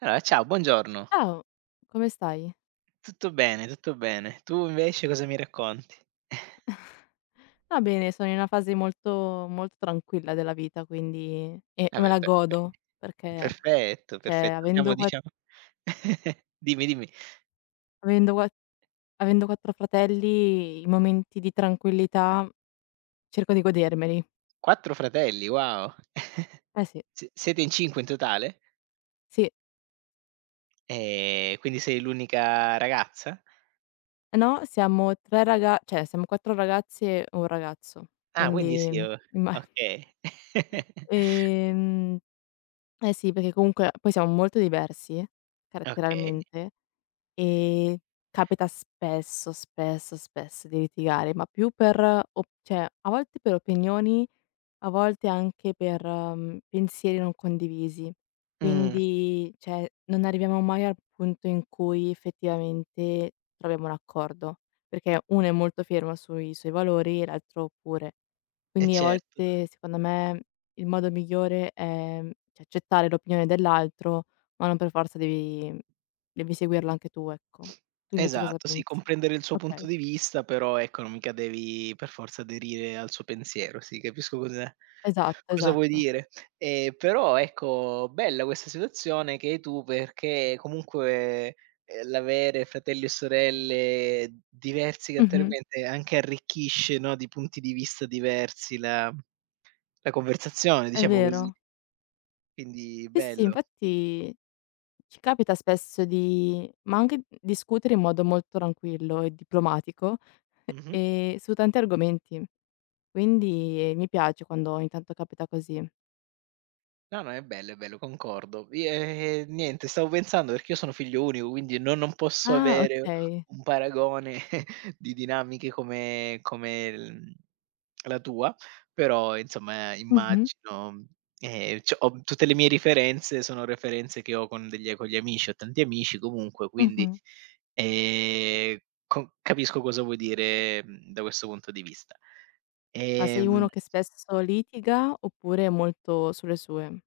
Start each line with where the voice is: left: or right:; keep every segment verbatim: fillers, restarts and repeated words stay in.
right: Allora, ciao, buongiorno.
left: Ciao, come stai?
right: Tutto bene, tutto bene. Tu invece cosa mi racconti?
left: Va bene, sono in una fase molto, molto tranquilla della vita, quindi e e
right: Vabbè,
left: me la
right: perfetto.
left: godo perché,
right: Perfetto,
left: cioè,
right: perfetto. Siamo
left: avendo qua
right: diciamo dimmi, dimmi.
left: avendo qua avendo quattro fratelli, i momenti di tranquillità cerco di godermeli.
right: quattro fratelli, wow.
left: Eh sì,
right: S siete in cinque in totale?
left: sì,
right: Ehm, quindi sei l'unica ragazza?
left: eh no, siamo tre raga cioè, siamo quattro ragazze e un ragazzo,
right: Ah, quindi sì,
left: quindi
right: o
left: imma
right: okay.
left: ehm, eh sì, perché comunque poi siamo molto diversi
right: Okay.
left: caratterialmente. Ehm, Capita spesso, spesso, spesso di litigare, ma più per op cioè a volte per opinioni, a volte anche per, mhmm, pensieri non condivisi.
right: Mh,
left: Quindi, cioè, non arriviamo mai al punto in cui effettivamente troviamo un accordo, perché uno è molto fermo sui suoi valori e l'altro pure.
right: e
left: Quindi a
right: certo.
left: volte, secondo me, il modo migliore è, mhmm, cioè, accettare l'opinione dell'altro, ma non per forza devi devi seguirla anche tu, ecco. Tu invece cosa
right: Esatto, sì,
left: pensi?
right: comprendere il suo
left: Okay,
right: punto di vista, però ecco, non mica devi per forza aderire al suo pensiero, sì, capisco cos'è
left: esatto,
right: cosa vuoi
left: esatto.
right: dire. Ehm, però ecco, bella questa situazione che hai tu perché comunque, ehm, l'avere fratelli e sorelle diversi
left: Mh-mh,
right: caratterialmente anche arricchisce, no, di punti di vista diversi la la conversazione,
left: è
right: diciamo così.
left: vero.
right: Quindi
left: Sì, sì, sì,
right: bello.
left: infatti ci capita spesso di ma anche discutere in modo molto tranquillo e diplomatico,
right: Mh-mh.
left: ehm, su tanti argomenti, quindi eh, mi piace quando ogni tanto capita così.
right: No, no, è bello, è bello, concordo. I ehm, Niente, stavo pensando perché io sono figlio unico, quindi no, non posso
left: Ah,
right: avere
left: okay.
right: un paragone di dinamiche come come l la tua, però insomma
left: Mh-mh,
right: immagino ehm, cioè ho tutte le mie referenze, sono referenze che ho con degli con gli amici, ho tanti amici comunque, quindi,
left: mh-mh.
right: ehm, co capisco cosa vuoi dire, mhmm, da questo punto di vista.
left: Ma sei
right: Ehm
left: uno che spesso litiga oppure è molto sulle sue?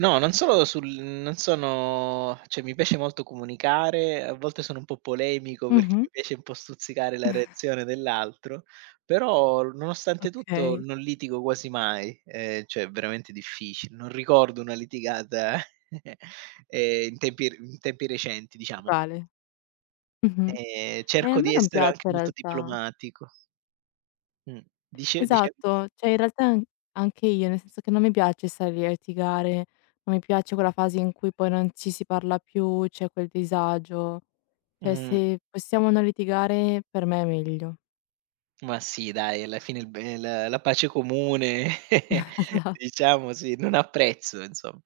right: No, non solo sul non sono cioè mi piace molto comunicare, a volte sono un po' polemico perché
left: Mh-mh,
right: mi piace un po' stuzzicare la reazione dell'altro, però nonostante tutto
left: okay.
right: non litigo quasi mai, ehm, cioè è veramente difficile. Non ricordo una litigata, ehm, in tempi r in tempi recenti diciamo.
left: Vocale. Mh-mh.
right: Ehm,
left: Eh, a
right: cerco
left: me
right: di
left: non
right: essere
left: piace
right: anche
left: in
right: molto
left: realtà.
right: diplomatico. Mh. Dice dicevi?
left: Esatto, cioè in realtà an anche io, nel senso che non mi piace stare lì a litigare, non mi piace quella fase in cui poi non ci si parla più, c'è quel disagio. Cioè
right: Mh.
left: se possiamo non litigare per me è meglio.
right: Ma sì dai, alla fine il be la la pace comune
left: Esa
right: diciamo sì, non ha prezzo insomma.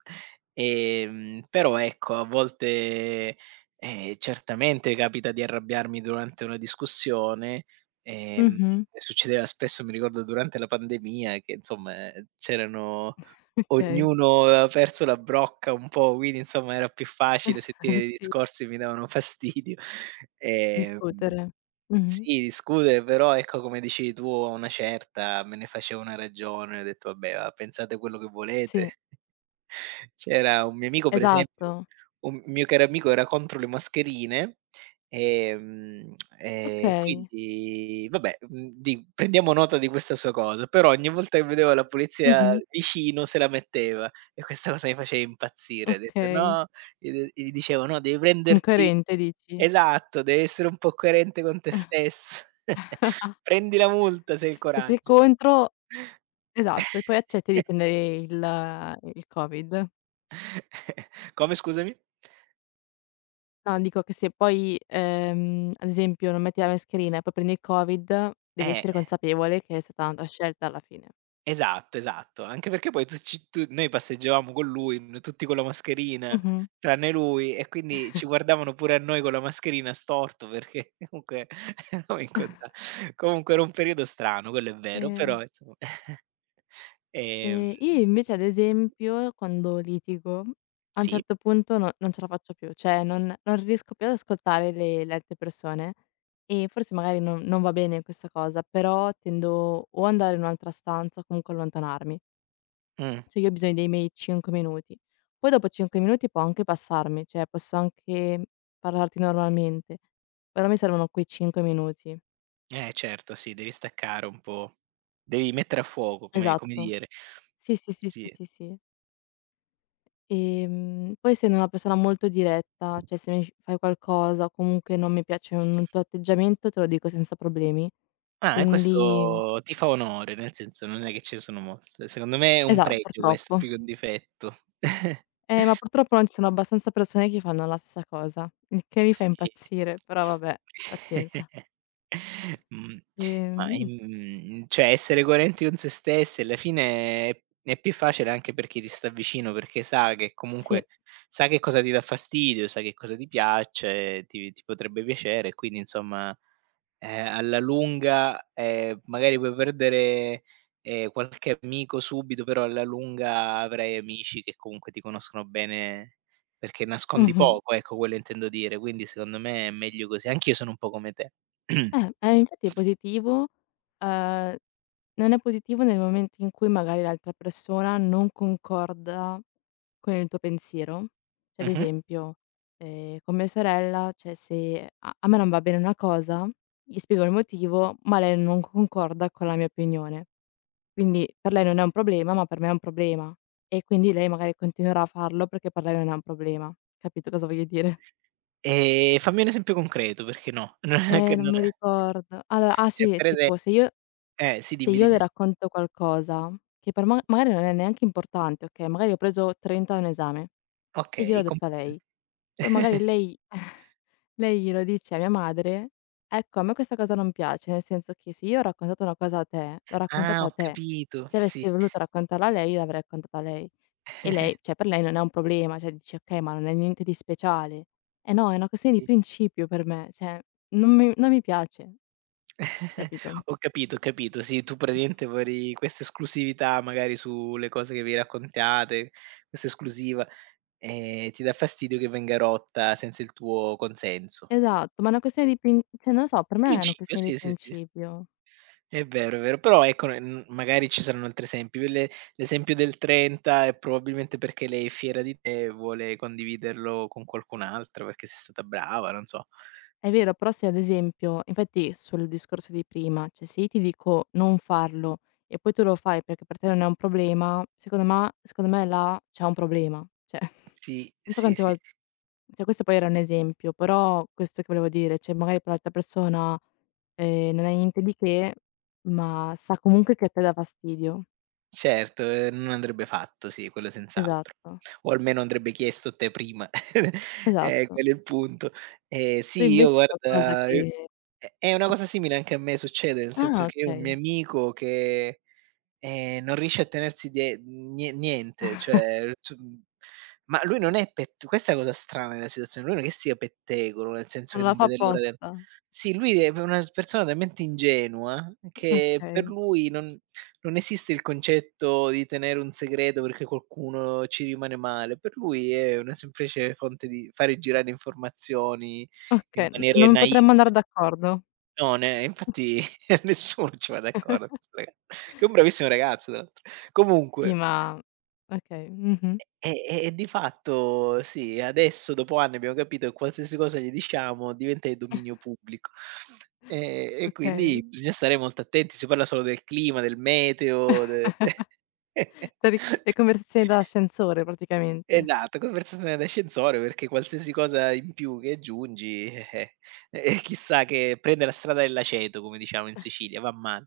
right: Ehm, però ecco a volte, ehm, certamente capita di arrabbiarmi durante una discussione, ehm,
left: Mh-mh,
right: succedeva spesso, mi ricordo durante la pandemia che insomma, ehm, c'erano
left: okay.
right: ognuno aveva perso la brocca un po', quindi insomma era più facile sentire i
left: Sì,
right: discorsi che mi davano fastidio. Ehm
left: discutere. Mh-mh.
right: sì, discutere, però ecco, come dicevi tu, a una certa me ne facevo una ragione, ho detto: "Vabbè, va, pensate quello che
left: Sì,
right: volete". C'era un mio amico per esempio,
left: esatto.
right: un mio caro amico era contro le mascherine, ehm, e
left: Okay.
right: quindi vabbè, mhmm, di prendiamo nota di questa sua cosa, però ogni volta che vedeva la polizia
left: Mh-mh.
right: vicino se la metteva, e questa cosa mi faceva impazzire. Ho detto:
left: Okay.
right: "No", gli de gli dicevo: "No, devi prenderti".
left: Incoerente dici?
right: Esatto, devi essere un po' coerente con te stesso. Prendi la multa se hai il
left: Se sei
right: coraggio inso.
left: contro Esatto, e poi accetti di prendere il il Covid.
right: Come scusami?
left: No, dico che se poi, ehm, ad esempio non metti la mascherina e poi prendi il Covid, devi
right: Eh,
left: essere consapevole che è stata una tua scelta alla fine.
right: esatto, esatto. Anche perché poi tu ci tu noi passeggiavamo con lui, n tutti con la mascherina,
left: Mh-mh.
right: tranne lui, e quindi ci guardavano pure a noi con la mascherina a storto perché comunque eravamo in conta comunque era un periodo strano, quello è vero,
left: Eh.
right: però insomma. Ehm,
left: Ehm, e io invece ad esempio quando litigo, a un
right: sì.
left: certo punto no non ce la faccio più, cioè non non riesco più ad ascoltare le le altre persone e forse magari non non va bene questa cosa, però tendo o andare in un'altra stanza o comunque allontanarmi.
right: Mh.
left: Cioè io ho bisogno dei miei cinque minuti. Poi dopo cinque minuti può anche passarmi, cioè posso anche parlarti normalmente, però mi servono quei cinque minuti.
right: Eh certo, sì, devi staccare un po'. Devi mettere a fuoco, come come
left: Esatto.
right: dire.
left: Sì, sì, sì, sì,
right: Sì.
left: sì, sì. Ehm, poi essendo una persona molto diretta, cioè se mi f fai qualcosa o comunque non mi piace un un tuo atteggiamento te lo dico senza problemi.
right: Ah, e
left: Quindi
right: questo ti fa onore, nel senso non è che ce ne sono molte. Secondo me è un
left: esa
right: pregio questo
left: purtroppo.
right: più che un difetto.
left: Eh, ma purtroppo non ci sono abbastanza persone che fanno la stessa cosa, il che mi fa
right: Sì.
left: impazzire, però vabbè, pazienza.
right: Mh, ma,
left: Ehm,
right: ehm, cioè essere coerenti con se stessi alla fine è è più facile anche per chi ti sta vicino, perché sa che
left: sì.
right: comunque sa che cosa ti dà fastidio, sa che cosa ti piace, ti ti potrebbe piacere, e quindi insomma eh, alla lunga, ehm, magari puoi perdere, ehm, qualche amico subito, però alla lunga avrai amici che comunque ti conoscono bene, perché nascondi
left: Mh-mh.
right: poco, ecco, quello intendo dire. Quindi secondo me è meglio così. Anch'io sono un po' come te.
left: Eh, eh, infatti è positivo. Uhm, Non è positivo nel momento in cui magari l'altra persona non concorda con il tuo pensiero. Cioè, ad
right: Mh-mh.
left: esempio, ehm, con mia sorella, cioè se a a me non va bene una cosa, gli spiego il motivo, ma lei non concorda con la mia opinione. Quindi per lei non è un problema, ma per me è un problema. E quindi lei magari continuerà a farlo perché per lei non è un problema. Capito cosa voglio dire?
right: Ehm, fammi un esempio concreto, perché no, non è
left: Eh,
right: che
left: non
right: non
left: mi
right: è
left: ricordo. Allora ah
right: cioè
left: sì,
right: per ese
left: tipo se io
right: eh, sì
left: se
right: dimmi,
left: io le
right: dimmi.
left: racconto qualcosa che per ma magari non è neanche importante, okay, magari ho preso trenta a un esame e
right: Okay,
left: gliel'ho detto a
right: complimenti.
left: lei, poi magari lei lei glielo dice a mia madre, ecco a me questa cosa non piace, nel senso che se io ho raccontato una cosa a te, l'ho
right: Ah,
left: raccontata a
right: ho
left: te.
right: capito.
left: Se
right: Sì,
left: avessi voluto raccontarla a lei, l'avrei raccontata a lei e lei cioè per lei non è un problema, cioè dici: "Okay, ma non è niente di speciale". Eh no, è una questione di
right: sì.
left: principio per me, cioè non mi non mi piace, capito?
right: Ho capito, ho capito. Sì, tu praticamente vorrei questa esclusività magari sulle cose che vi raccontate, questa esclusiva, e ti dà fastidio che venga rotta senza il tuo consenso.
left: Esatto, ma è una questione di prin cioè non lo so, per
right: In
left: me è una
right: principio
left: questione di
right: sì, sì, sì.
left: principio.
right: È vero, è vero, però ecco, n magari ci saranno altri esempi. Quelle, l'esempio del trenta è probabilmente perché lei è fiera di te e vuole condividerlo con qualcun altro, perché sei stata brava, non so.
left: È vero, però se ad esempio infatti sul discorso di prima, cioè se io ti dico non farlo e poi tu lo fai perché per te non è un problema, secondo ma secondo me là c'è un problema. Cioè,
right: Sì,
left: non so
right: sì,
left: quante
right: sì.
left: vol cioè questo poi era un esempio, però questo che volevo dire, cioè magari per l'altra persona, ehm, non è niente di che, ma sa comunque che a te dà fastidio.
right: Certo, ehm, non andrebbe fatto, sì, quello senz'altro.
left: Esatto,
right: O almeno andrebbe chiesto a te prima. Eh,
left: esatto.
right: quello è il punto. Ehm,
left: Tu
right: sì, io
left: invece qualcosa
right: guarda e
left: che
right: è una
left: che
right: cosa simile anche a me succede, nel senso
left: ah
right: che un mio
left: okay.
right: amico che, ehm, non riesce a tenersi die nie niente, cioè tu ma lui non è pet questa è la cosa strana della situazione, lui non è che sia pettegolo, nel senso
left: Non
right: che
left: la
right: non
left: fa
right: vede l'ora del
left: apposta?
right: sì, lui è una persona talmente ingenua che per
left: Okay,
right: lui non non esiste il concetto di tenere un segreto perché qualcuno ci rimane male. Per lui è una semplice fonte di fare girare informazioni in
left: okay, n
right: maniere
left: non
right: naif.
left: potremmo andar d'accordo?
right: No, ne infatti nessuno ci va d'accordo con 'sto ragazzo, che è un bravissimo ragazzo tra l'altro.
left: Sì,
right: Comunque,
left: ma okay, mh-mh,
right: e e e di fatto sì, adesso dopo anni abbiamo capito che qualsiasi cosa gli diciamo diventa di dominio pubblico. E e quindi
left: okay.
right: bisogna stare molto attenti, si parla solo del clima, del meteo, de
left: Cioè di Le conversazioni da ascensore praticamente.
right: Esatto, conversazione d'ascensore, perché qualsiasi cosa in più che aggiungi, eh, eh, e chissà, che prende la strada dell'aceto, come diciamo in Sicilia, va male.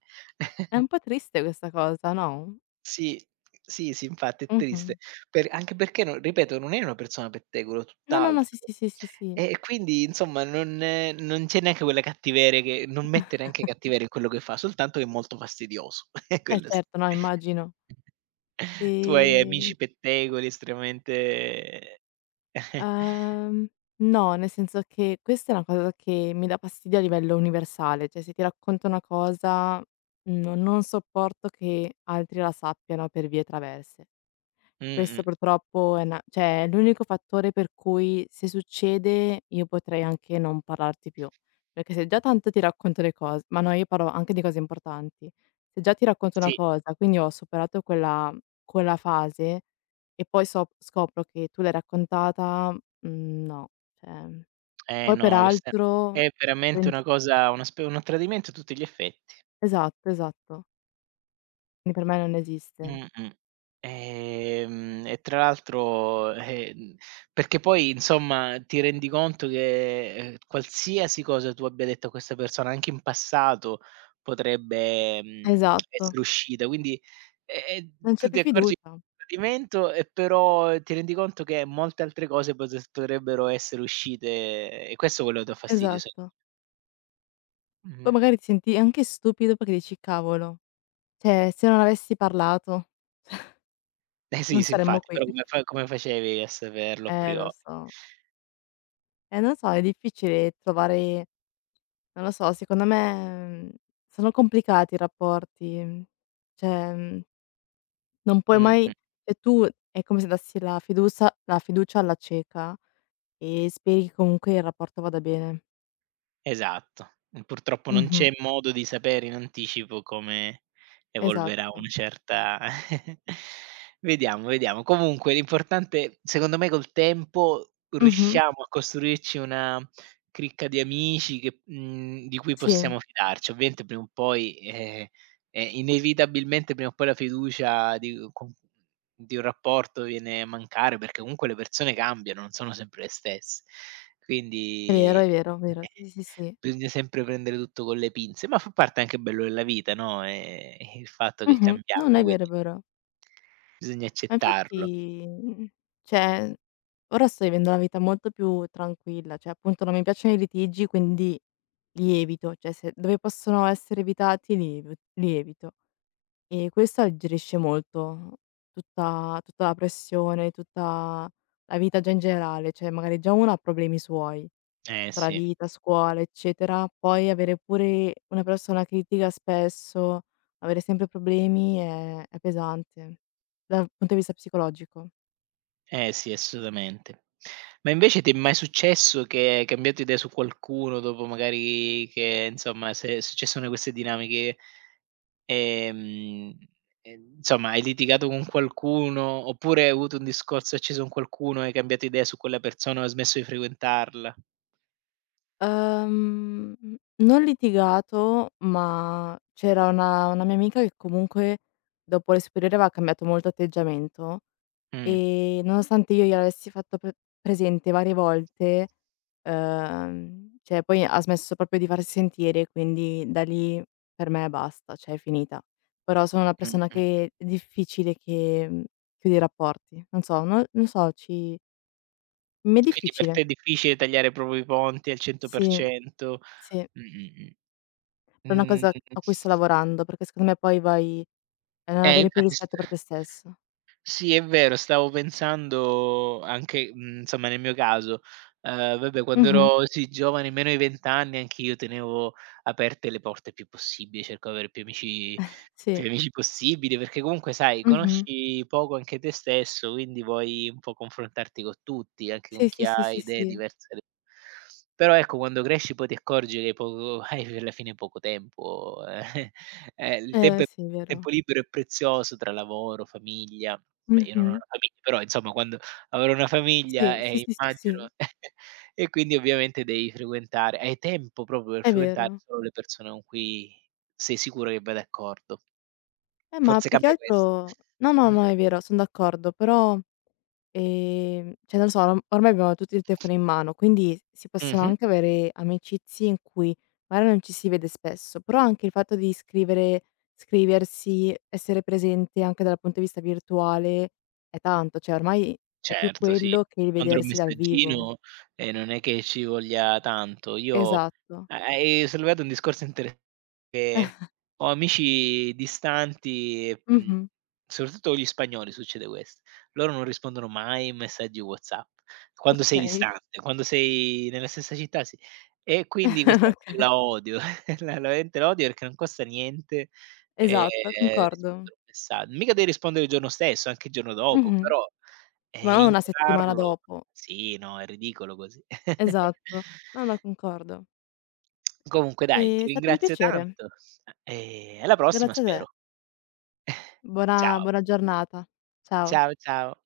left: È un po' triste questa cosa, no?
right: Sì, sì, sì, infatti è triste,
left: Mh-mh.
right: per anche perché, non ripeto, non era una persona pettegola,
left: No, no, no,
right: tutt'altro.
left: sì, sì, sì, sì, sì.
right: E quindi insomma non non c'è neanche quella cattiveria, che non mette neanche cattiveria in quello che fa, soltanto che è molto fastidioso, eh,
left: Eh
right: quello sì.
left: certo, no, immagino.
right: Tu hai amici
left: Ehm,
right: pettegoli estremamente.
left: uhm, no, nel senso che questa è una cosa che mi dà fastidio a livello universale, cioè se ti racconto una cosa, no non sopporto che altri la sappiano per vie traverse. Questo
right: Mh-mh,
left: purtroppo è na cioè è l'unico fattore per cui se succede io potrei anche non parlarti più, perché se già tanto ti racconto le cose ma no, io parlo anche di cose importanti. Se già ti racconto una
right: sì,
left: cosa, quindi ho superato quella quella fase e poi sop scopro che tu l'hai raccontata, mhmm, no, cioè
right: eh
left: poi
right: no, questa
left: peraltro
right: è veramente
left: pens
right: una cosa, una spe un tradimento a tutti gli effe.
left: esatto, esatto. Quindi per me non esiste.
right: Mh-mh. Ehm, e tra l'altro, eh, mhmm, perché poi insomma ti rendi conto che, ehm, qualsiasi cosa tu abbia detto a questa persona, anche in passato, potrebbe, mhmm,
left: Esatto,
right: essere uscita. Quindi, ehm,
left: non
right: tu
left: c'è
right: ti
left: più
right: accorgi
left: fiducia.
right: tradimento e però ti rendi conto che molte altre cose pose potrebbero essere uscite, e questo quello dà fastidio, se
left: Esatto. Poi
right: mh-mh.
left: magari ti senti anche stupido perché dici: "Cavolo, cioè se non avessi parlato
right: Eh sì,
left: non
right: sì
left: saremmo
right: infatti,
left: qui".
right: però come fa come facevi a saperlo a
left: Eh, lo
right: priori?
left: so. Eh, non so, è difficile trovare non lo so, secondo me, mhmm, sono complicati i rapporti, mhmm, cioè, mhmm, non puoi mai
right: Mh-mh.
left: cioè tu è come se dassi la fiducia la fiducia alla cieca e speri che comunque il rapporto vada bene.
right: Esatto. Mh, purtroppo non
left: Mh-mh.
right: c'è modo di sapere in anticipo come evolverà una
left: Esatto.
right: certa. Vediamo, vediamo. Comunque l'importante secondo me col tempo
left: Mh-mh.
right: riusciamo a costruirci una cricca di amici che mhmm, di cui
left: Sì,
right: possiamo fidarci. Ovviamente prima o poi, ehm ehm, inevitabilmente prima o poi la fiducia di con di un rapporto viene a mancare, perché comunque le persone cambiano, non sono sempre le stesse.
left: è vero,
right: Quindi,
left: è vero, vero.
right: eh,
left: Sì, sì, sì.
right: bisogna sempre prendere tutto con le pinze, ma fa parte anche bello della vita, no, ehm, il fatto che
left: Mh-mh. No,
right: cambiamo,
left: no, è vero, è
right: quindi
left: vero.
right: bisogna
left: Ma
right: accettarlo.
left: infatti, mhmm, cioè ora sto vivendo una vita molto più tranquilla, cioè appunto non mi piacciono i litigi, quindi li evito, cioè se dove possono essere evitati li ev li evito. E questo alleggerisce molto tutta tutta la pressione, tutta la vita già in generale, cioè magari già uno ha problemi suoi,
right: Eh
left: tra
right: sì,
left: vita, scuola, eccetera, poi avere pure una persona critica spesso, avere sempre problemi è è pesante dal punto di vista psicologico.
right: eh sì, assolutamente. Ma invece ti è mai successo che hai cambiato idea su qualcuno, dopo magari che, insomma, se successo una di queste dinamiche. Ehm, ehm, insomma, hai litigato con qualcuno, oppure hai avuto un discorso acceso con qualcuno, hai cambiato idea su quella persona o hai smesso di frequentarla.
left: Uhm, Non litigato, ma c'era una una mia amica che comunque dopo le superiori aveva cambiato molto atteggiamento.
right: Mh,
left: Ehm, nonostante io gliel'avessi fatto pre presente varie volte, uhm, cioè poi ha smesso proprio di farsi sentire, quindi da lì per me basta, cioè è finita. Però sono una
right: mh,
left: persona
right: mh.
left: che è difficile che, mhmm, chiude i rapporti. Non so, no non so, ci mi è
right: Quindi per te
left: difficile.
right: è difficile tagliare proprio i ponti al
left: Sì,
right: cento per cento.
left: sì.
right: Mh, mh,
left: Però
right: mh.
left: è una
right: Mhmm,
left: cosa a cui sto lavorando, perché secondo me poi vai a non
right: eh
left: avere più
right: infatti st
left: rispetto per te stesso.
right: sì è vero, stavo pensando anche, mhmm, insomma nel mio caso, ehm, vabbè quando
left: Mh-mh.
right: ero sì giovane, meno di venti anni, anch'io tenevo aperte le porte il più possibile, cercavo di avere più amici. Più
left: Sì.
right: amici possibile, perché comunque sai,
left: Mh-mh.
right: conosci poco anche te stesso, quindi vuoi un po' confrontarti con tutti, anche con
left: Sì,
right: chi
left: sì, sì,
right: ha
left: sì,
right: idee
left: sì.
right: diverse. D Però ecco, quando cresci poi ti accorgi che poco hai alla fine poco tempo. Eh, eh, il tempo
left: Eh,
right: è
left: sì, è
right: il tempo
left: vero.
right: libero è prezioso tra lavoro, famiglia. Beh, io non ho una
left: Mh-mh.
right: famiglia, però insomma quando avrò una famiglia,
left: Sì, sì,
right: eh,
left: sì, sì,
right: immagino.
left: sì,
right: E quindi ovviamente devi frequentare, hai tempo proprio per
left: è
right: frequentare
left: vero.
right: solo le persone con cui sei sicuro che vai d'accordo.
left: Eh, ma
right: Forse
left: più che
right: cambio ques
left: altro no, no,
right: mh.
left: no, è vero, son d'accordo, però, ehm, cioè non lo so, orm ormai abbiamo tutti il telefono in mano, quindi si possono
right: Mh-mh.
left: anche avere amicizie in cui magari non ci si vede spesso, però anche il fatto di scrivere scriversi, essere presente anche dal punto di vista virtuale è tanto, cioè ormai è più
right: Certo, sì.
left: quello che il
right: Rispondere a un
left: vedersi dal vivo.
right: messaggino, ehm, non è che ci voglia tanto. Io
left: Esatto.
right: ha hai sollevato un discorso interes che ho amici distanti e, mhmm,
left: Mh-mh.
right: soprattutto con gli spagnoli succede questo. Loro non rispondono mai ai messaggi WhatsApp, quando sei
left: Okay.
right: distante, quando sei nella stessa città sì. E quindi questa cosa io
left: Okay.
right: la odio, la la veramente la odio, perché non costa niente, ehm,
left: Esatto,
right: rispondere
left: concordo.
right: a un messa mica devi rispondere il giorno stesso, anche il giorno dopo,
left: Mh-mh.
right: però
left: Ma
right: eh,
left: non una settimana
right: ignorarlo
left: dopo.
right: sì, no, è ridicolo così.
left: Esatto. No, no, concordo.
right: Comunque dai,
left: È
right: ti
left: stato un
right: ringrazio
left: piacere.
right: tanto e alla prossima
left: Grazie a te.
right: spero.
left: Buona
right: Ciao,
left: buona giornata. Ciao.
right: ciao, ciao.